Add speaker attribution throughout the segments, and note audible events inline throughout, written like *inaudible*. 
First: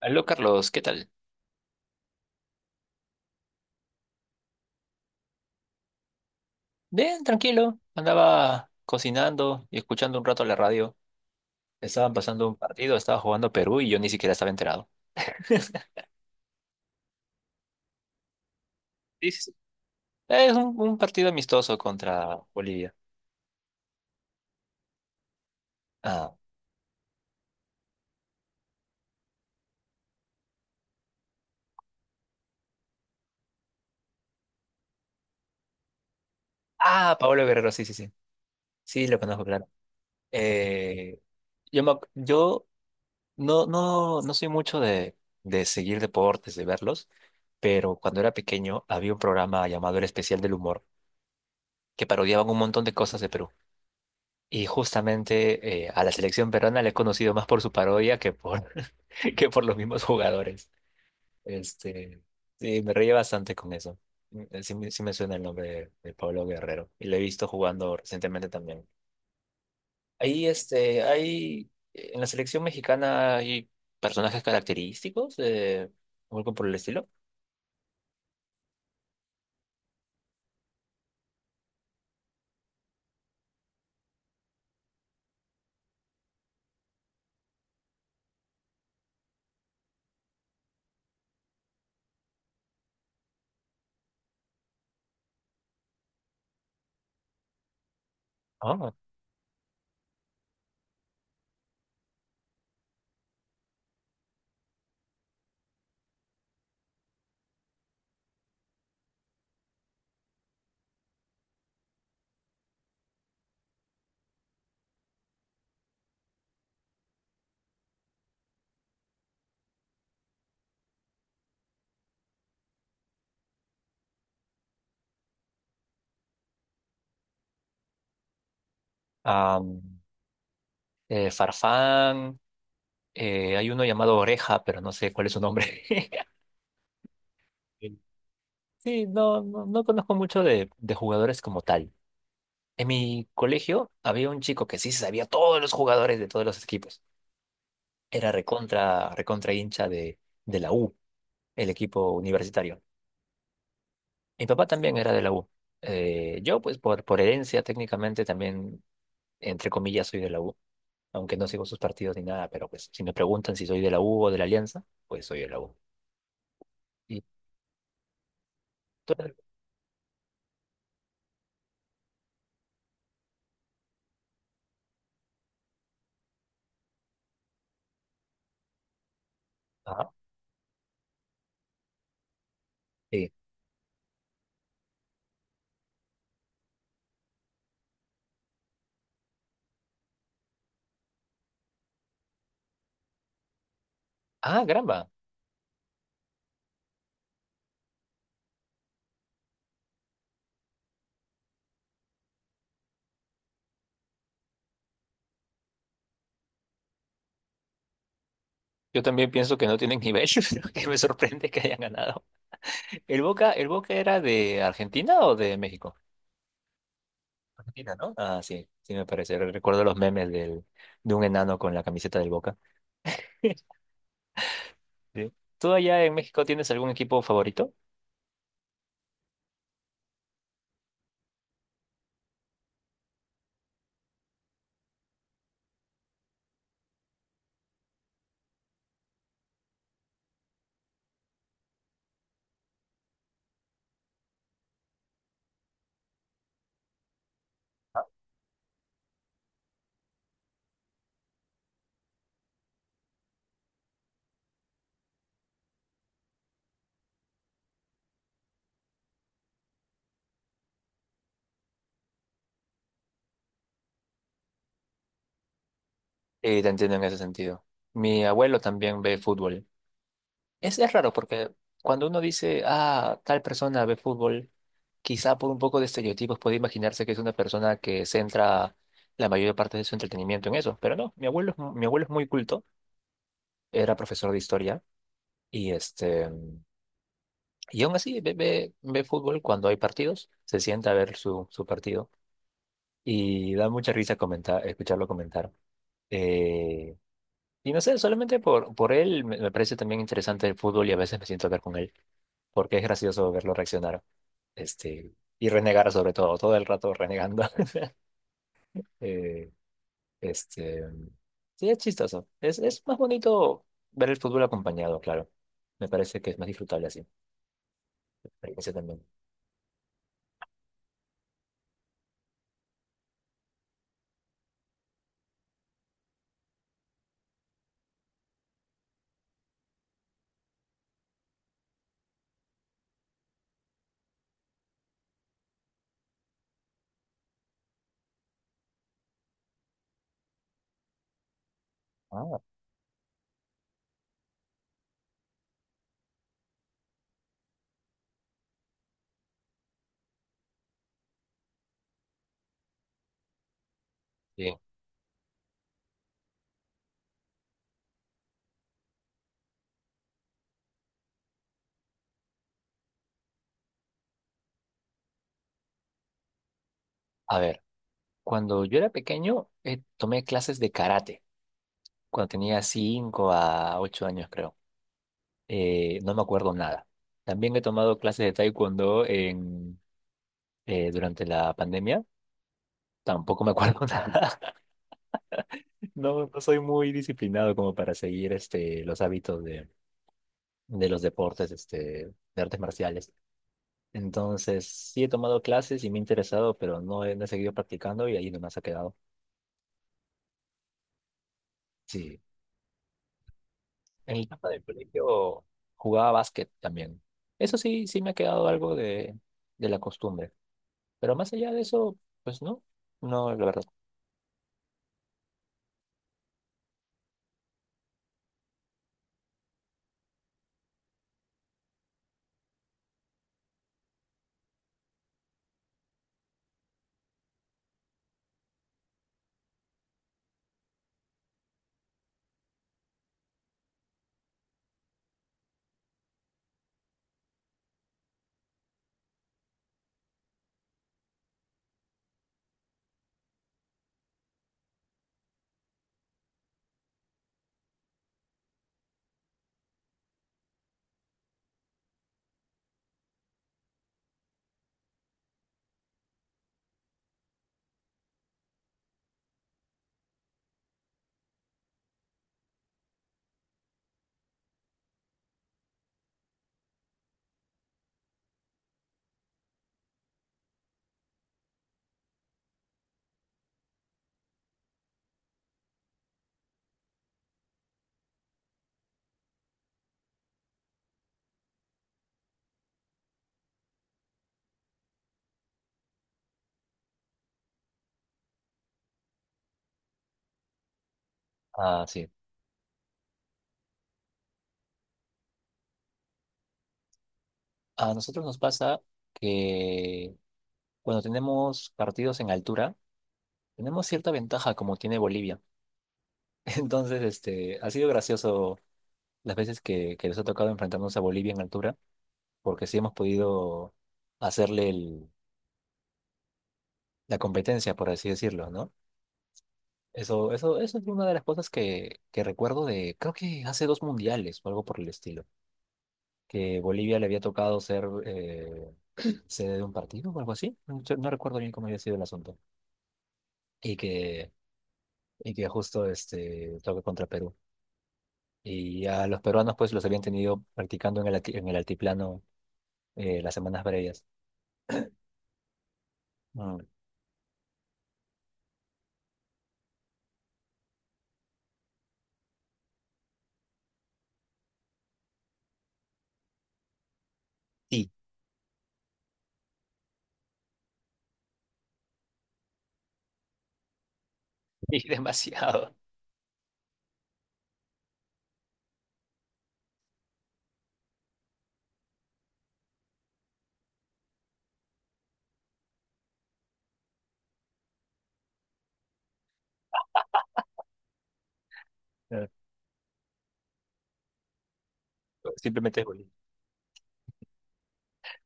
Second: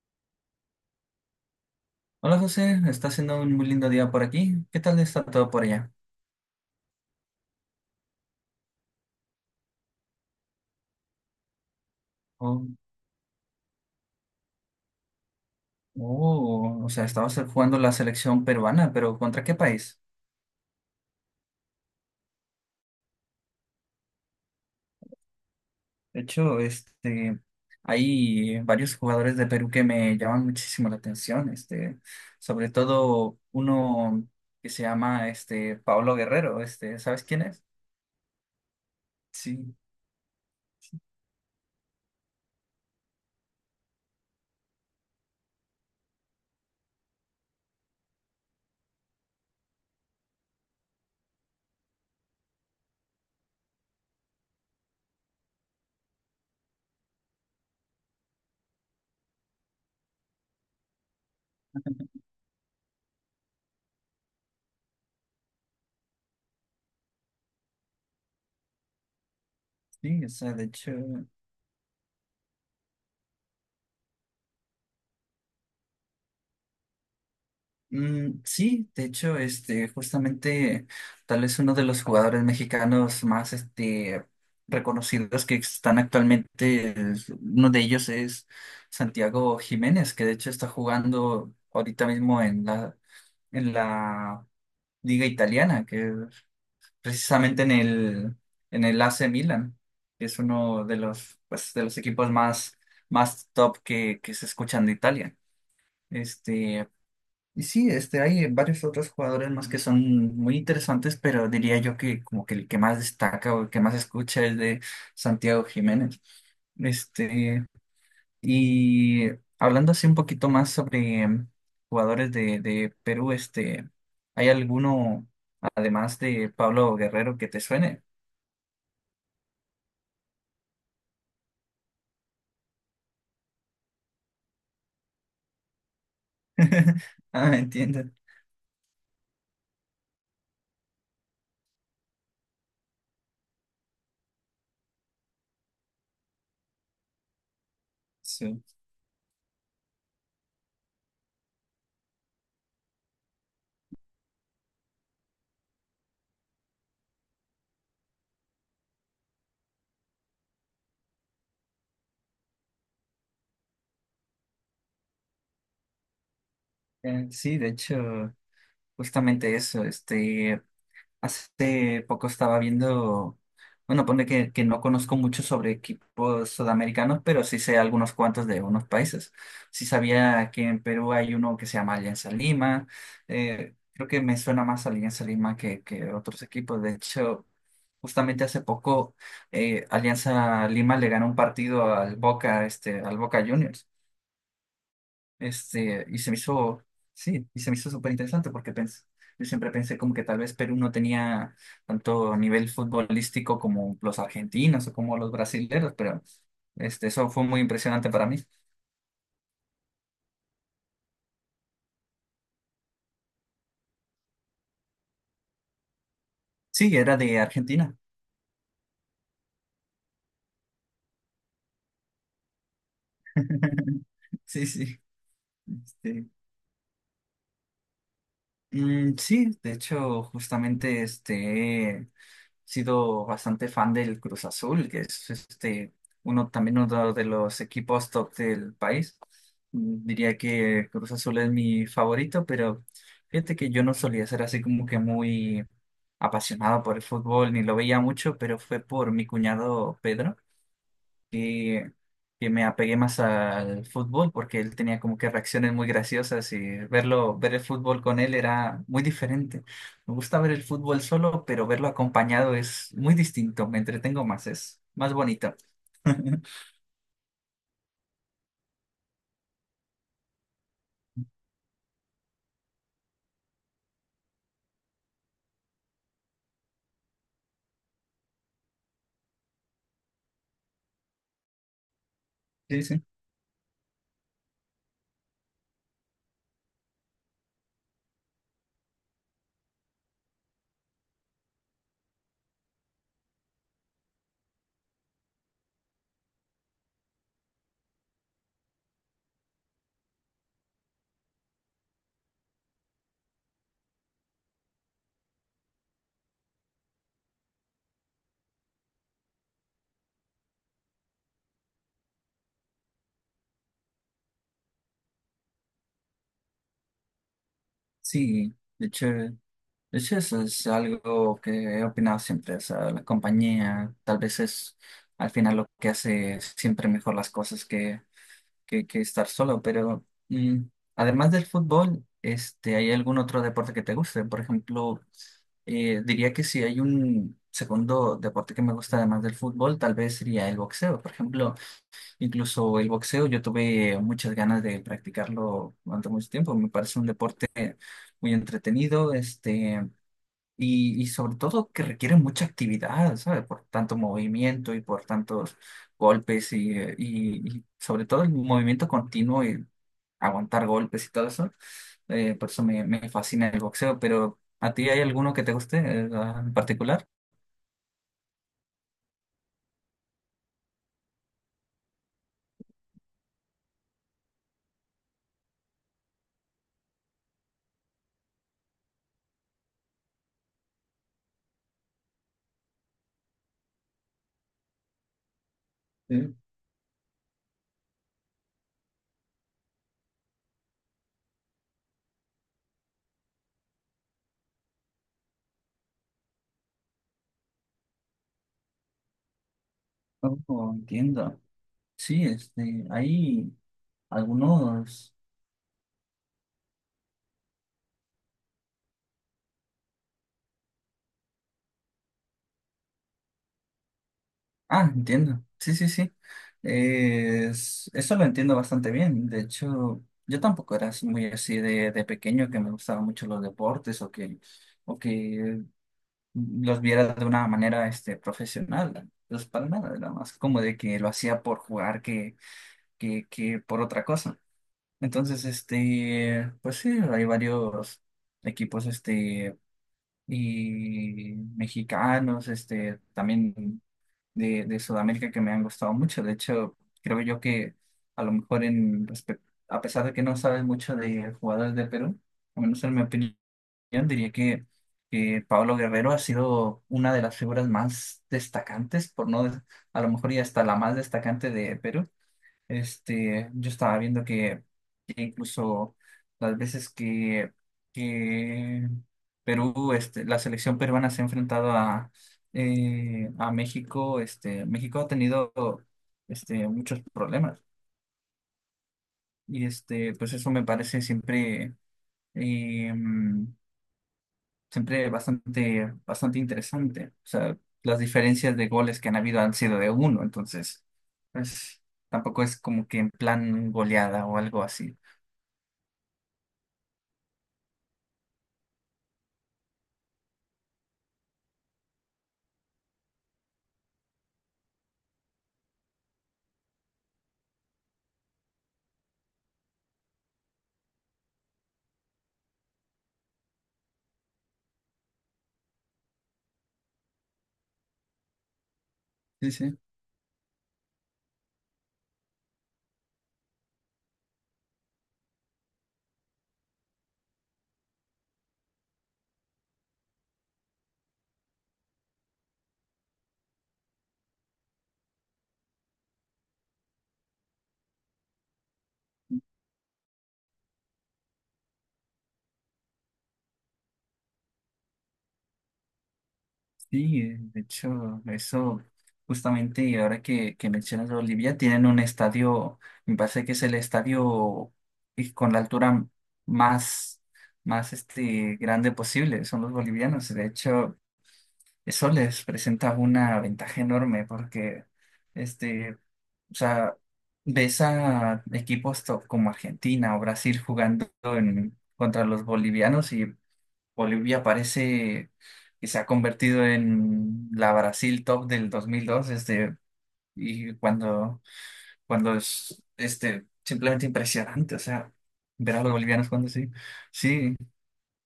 Speaker 1: Aló Carlos, ¿qué tal?
Speaker 2: Hola José, está haciendo un muy lindo día por aquí. ¿Qué tal está todo por allá?
Speaker 1: Bien, tranquilo. Andaba cocinando y escuchando un rato la radio. Estaban pasando un
Speaker 2: Oh,
Speaker 1: partido, estaba jugando Perú y yo ni siquiera estaba enterado. *laughs*
Speaker 2: oh, o sea, estabas jugando la selección peruana, pero
Speaker 1: Sí, sí,
Speaker 2: ¿contra
Speaker 1: sí.
Speaker 2: qué país?
Speaker 1: Es un partido amistoso contra Bolivia.
Speaker 2: De
Speaker 1: Ah,
Speaker 2: hecho, hay varios jugadores de Perú que me llaman muchísimo la atención, sobre todo uno que se llama Pablo Guerrero, este,
Speaker 1: ah,
Speaker 2: ¿sabes quién
Speaker 1: Paolo
Speaker 2: es?
Speaker 1: Guerrero, sí, sí, sí. Sí, lo conozco, claro.
Speaker 2: Sí,
Speaker 1: Eh, yo no, no, no soy mucho de seguir deportes, de verlos, pero cuando era pequeño había un programa llamado El Especial del Humor que parodiaban un montón de cosas de Perú. Y justamente a la selección peruana le he conocido más por su parodia que por, *laughs* que por los mismos jugadores. Este, sí, me reí bastante con eso. Mm, sí, me sí me suena el nombre de Pablo Guerrero y lo he visto jugando recientemente también.
Speaker 2: sí, o
Speaker 1: Ahí,
Speaker 2: sea, de hecho.
Speaker 1: hay, en la selección mexicana hay personajes característicos, o algo por el estilo.
Speaker 2: Mm, sí, de hecho, justamente tal vez uno de los jugadores mexicanos más reconocidos que están actualmente, uno de ellos es Santiago Jiménez, que de hecho está jugando ahorita mismo en la Liga Italiana, que precisamente en
Speaker 1: Ah,
Speaker 2: el AC Milan, que es uno de los, pues, de los equipos más, más top que se escuchan de Italia. Este, y sí, este, hay varios otros jugadores más que son muy interesantes, pero diría yo que como que el que más destaca o el que más escucha es de Santiago Jiménez. Este, y hablando así un poquito más sobre jugadores de Perú, este, ¿hay alguno, además de Pablo Guerrero, que te suene?
Speaker 1: am, Farfán, hay uno llamado Oreja, pero no sé cuál es su nombre.
Speaker 2: *laughs* Ah,
Speaker 1: *laughs*
Speaker 2: entiendo.
Speaker 1: Sí, no, no, no conozco mucho de jugadores como tal. En mi colegio había un chico que sí se sabía todos los jugadores de todos los equipos. Era
Speaker 2: Sí,
Speaker 1: recontra, recontra hincha de la U, el equipo universitario. Mi papá también era de la U. Yo, pues, por herencia, técnicamente también, entre comillas, soy de la U. Aunque no sigo sus partidos ni nada, pero pues, si me preguntan si soy de la U o de la Alianza, pues soy de la U. Y
Speaker 2: Sí, de hecho,
Speaker 1: tú eres-
Speaker 2: justamente eso, este. Hace poco estaba viendo, bueno, pone que no conozco mucho sobre equipos sudamericanos, pero sí sé algunos cuantos de unos países. Sí
Speaker 1: Ajá,
Speaker 2: sabía que en Perú hay uno que se llama Alianza Lima.
Speaker 1: sí.
Speaker 2: Eh, creo que me suena más Alianza Lima que otros equipos. De hecho, justamente hace poco Alianza Lima le ganó un partido al Boca, este, al Boca Juniors.
Speaker 1: Ah, caramba.
Speaker 2: Y se me hizo, sí, y se me hizo súper interesante porque pensé, yo siempre pensé como que tal vez Perú no tenía tanto nivel futbolístico como los argentinos o como los brasileños, pero este, eso fue muy impresionante para mí.
Speaker 1: Yo también pienso que no tienen nivel, *laughs* pero que me sorprende que hayan ganado. El Boca era de Argentina o de México?
Speaker 2: Sí, era de
Speaker 1: Argentina,
Speaker 2: Argentina.
Speaker 1: ¿no? Ah, sí, sí me parece. Recuerdo los memes del, de un enano con la camiseta del Boca. *laughs*
Speaker 2: *laughs* Sí, sí.
Speaker 1: Sí. ¿Tú allá en
Speaker 2: Este,
Speaker 1: México tienes algún equipo favorito?
Speaker 2: mm, sí, de hecho, justamente sido bastante fan del Cruz Azul, que es uno también uno de los equipos top del país. Mm, diría que Cruz Azul es mi favorito, pero fíjate que yo no solía ser así como que muy apasionado por el fútbol, ni lo veía mucho, pero fue por mi cuñado Pedro que, que me apegué más al fútbol porque él tenía como que reacciones muy graciosas y verlo, ver el fútbol con él era muy diferente. Me gusta ver el fútbol solo, pero verlo acompañado es muy distinto, me entretengo más, es más bonito. *laughs*
Speaker 1: Te entiendo en ese sentido. Mi abuelo también ve fútbol. Es raro porque cuando uno dice, ah, tal persona ve fútbol, quizá por un poco de estereotipos puede imaginarse que es una persona que centra la mayor parte de su entretenimiento en eso, pero no, mi abuelo, mi abuelo es muy culto,
Speaker 2: Sí, sí.
Speaker 1: era profesor de historia y y aún así ve, ve, ve fútbol cuando hay partidos, se sienta a ver su, su partido y da mucha risa comentar, escucharlo comentar. Eh, y no sé, solamente por él me, me parece también interesante el fútbol y a veces me siento a ver con él, porque es gracioso verlo reaccionar este, y renegar sobre todo, todo el rato renegando. *laughs* Eh, este, sí, es chistoso. Es más bonito ver el fútbol acompañado, claro. Me parece que es más disfrutable así. Me
Speaker 2: Sí,
Speaker 1: parece también.
Speaker 2: de hecho eso es algo que he opinado siempre, o sea, la compañía tal vez es al final lo que hace siempre mejor las cosas que estar solo, pero además del fútbol, este, ¿hay algún otro deporte que te guste? Por ejemplo, diría que si hay un segundo deporte que me gusta además del fútbol, tal vez sería el boxeo. Por ejemplo,
Speaker 1: Ah,
Speaker 2: incluso el boxeo yo tuve muchas ganas de practicarlo durante mucho tiempo. Me parece un deporte muy entretenido, y sobre todo que requiere mucha actividad, ¿sabes? Por tanto
Speaker 1: sí.
Speaker 2: movimiento y por tantos golpes y sobre todo el movimiento continuo y aguantar golpes y todo eso. Por eso me, me fascina el boxeo, pero ¿a ti hay alguno que te guste en particular?
Speaker 1: A ver. Cuando yo era pequeño, tomé clases de karate, cuando tenía 5 a 8 años, creo. No me acuerdo nada. También he tomado clases de taekwondo en, durante la pandemia. Tampoco me acuerdo *laughs* nada. No,
Speaker 2: Sí.
Speaker 1: no soy muy disciplinado como para seguir los hábitos de los deportes, de artes marciales. Entonces, sí he tomado clases y me he interesado, pero no he, no he seguido practicando y ahí nomás ha quedado.
Speaker 2: Oh, entiendo.
Speaker 1: Sí.
Speaker 2: Sí, este, hay
Speaker 1: En la etapa del
Speaker 2: algunos.
Speaker 1: colegio jugaba básquet también. Eso sí, sí me ha quedado algo de la costumbre. Pero más allá de eso, pues no, no, la verdad.
Speaker 2: Ah, entiendo. Sí, sí, sí. Eso lo entiendo bastante bien. De hecho, yo tampoco era así muy así de pequeño que me gustaban mucho los deportes o que los viera de una manera profesional. Pues para nada, era más como de que lo hacía por jugar que por otra cosa. Entonces, este, pues sí, hay varios equipos y mexicanos, este, también de Sudamérica que me han gustado mucho. De hecho, creo yo que a lo mejor en respecto, a pesar de que no sabes mucho de jugadores de Perú, al menos en mi opinión, diría que, que Pablo Guerrero ha sido una de las figuras más destacantes, por no, de- a lo mejor y hasta la más destacante de Perú. Este, yo estaba que incluso las veces que Perú, este, la selección peruana se ha enfrentado a México, este, México ha tenido este, muchos problemas. Y este, pues eso me parece siempre, eh, siempre bastante, bastante interesante. O sea, las diferencias de goles que han habido han sido de uno, entonces, pues
Speaker 1: Ah, sí.
Speaker 2: tampoco es como que en plan goleada o algo así.
Speaker 1: A nosotros nos pasa que cuando tenemos partidos en altura, tenemos cierta ventaja como tiene Bolivia. *laughs* Entonces, ha sido gracioso las veces que les ha tocado enfrentarnos a Bolivia en altura, porque sí hemos podido hacerle la competencia, por así decirlo, ¿no?
Speaker 2: Sí, sí,
Speaker 1: Eso es una de las cosas que recuerdo de, creo que hace dos mundiales o algo por el estilo, que Bolivia le había tocado ser sede de un partido o algo así. No recuerdo bien cómo había sido el asunto. Y que, y que justo toca contra Perú. Y a los peruanos pues los habían tenido practicando en en el altiplano las semanas previas. Mm.
Speaker 2: sí, de hecho, eso justamente, y ahora que mencionas a Bolivia, tienen un estadio, me parece que es el estadio y con la altura más,
Speaker 1: Y,
Speaker 2: más este, grande posible, son los bolivianos. De hecho, eso les presenta una ventaja enorme
Speaker 1: *laughs*
Speaker 2: porque,
Speaker 1: y demasiado.
Speaker 2: este, o sea, ves a equipos top como Argentina o Brasil jugando en, contra los bolivianos Bolivia parece que se ha convertido en la Brasil top del 2002 este, y cuando,
Speaker 1: Eh,
Speaker 2: cuando es este, simplemente impresionante, o sea, ver
Speaker 1: Simplemente
Speaker 2: a
Speaker 1: es
Speaker 2: los
Speaker 1: Bolivia.
Speaker 2: bolivianos cuando sí, sí,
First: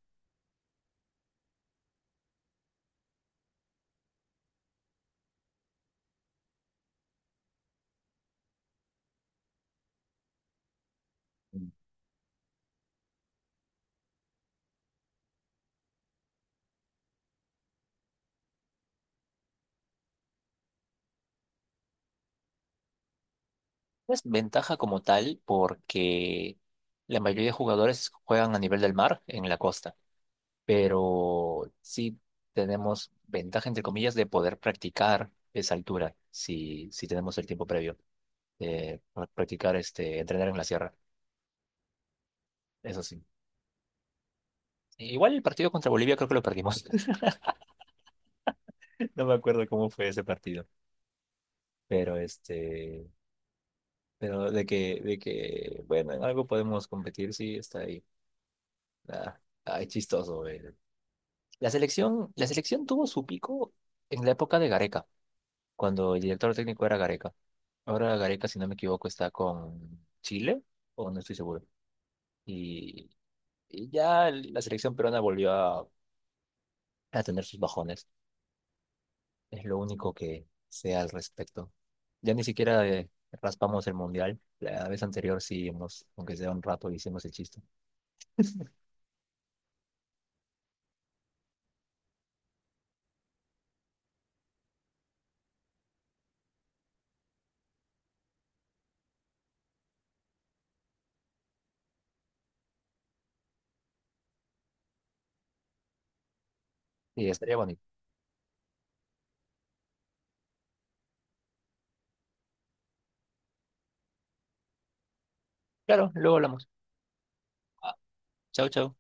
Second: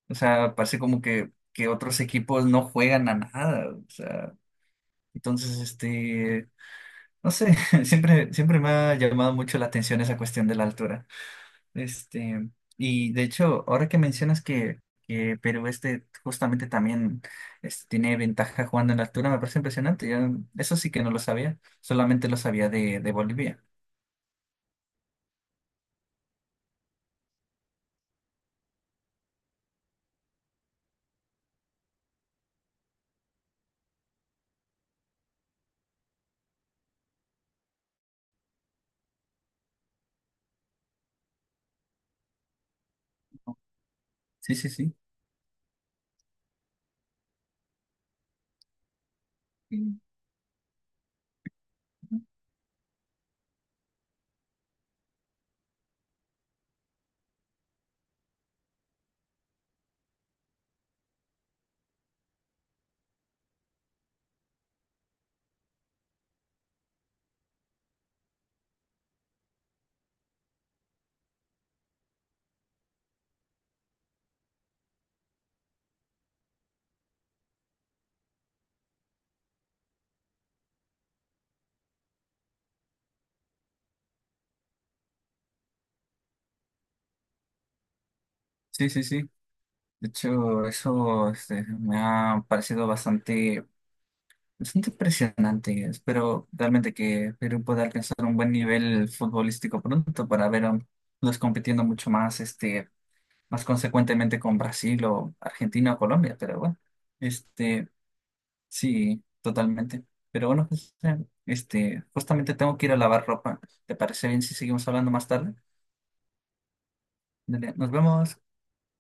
Speaker 2: o sea, parece como que otros equipos no juegan a nada, o sea, entonces, este, no sé, *laughs* siempre, siempre me ha llamado mucho la atención esa cuestión de la altura. Este, y de hecho, ahora que mencionas que Perú este justamente también este, tiene ventaja jugando en la altura, me parece impresionante. Yo, eso sí que no lo sabía, solamente lo sabía de Bolivia.
Speaker 1: Es ventaja como tal porque la mayoría de jugadores juegan a nivel del mar en la costa, pero sí tenemos ventaja, entre comillas, de poder practicar esa altura si, si tenemos el tiempo previo de practicar, entrenar en la sierra. Eso sí.
Speaker 2: Sí, sí, sí.
Speaker 1: Igual el partido contra Bolivia creo que lo perdimos. *laughs* No me acuerdo cómo
Speaker 2: Mm.
Speaker 1: fue ese partido, pero pero de que, bueno, en algo podemos competir, sí, está ahí. Ah, ay, chistoso, güey. La selección tuvo su pico en la época de Gareca, cuando el director técnico era Gareca. Ahora Gareca, si no me equivoco, está con Chile, o no estoy seguro. Y, y ya la selección peruana volvió a tener sus bajones. Es lo único que sé al respecto. Ya ni siquiera raspamos el mundial. La vez anterior sí hemos, aunque sea un rato, hicimos el chiste.
Speaker 2: Sí, sí, sí. De hecho, eso este, me ha parecido bastante. Bastante impresionante, espero realmente que Perú pueda alcanzar un buen nivel futbolístico pronto para verlos compitiendo mucho más, este, más consecuentemente con Brasil o Argentina o Colombia, pero bueno,
Speaker 1: Y estaría bonito.
Speaker 2: este, sí, totalmente. Pero bueno, José, este, justamente tengo que ir a lavar ropa. ¿Te parece bien si seguimos hablando más tarde?
Speaker 1: Claro, luego hablamos.
Speaker 2: Dale, nos
Speaker 1: Ah,
Speaker 2: vemos.
Speaker 1: chau, chau.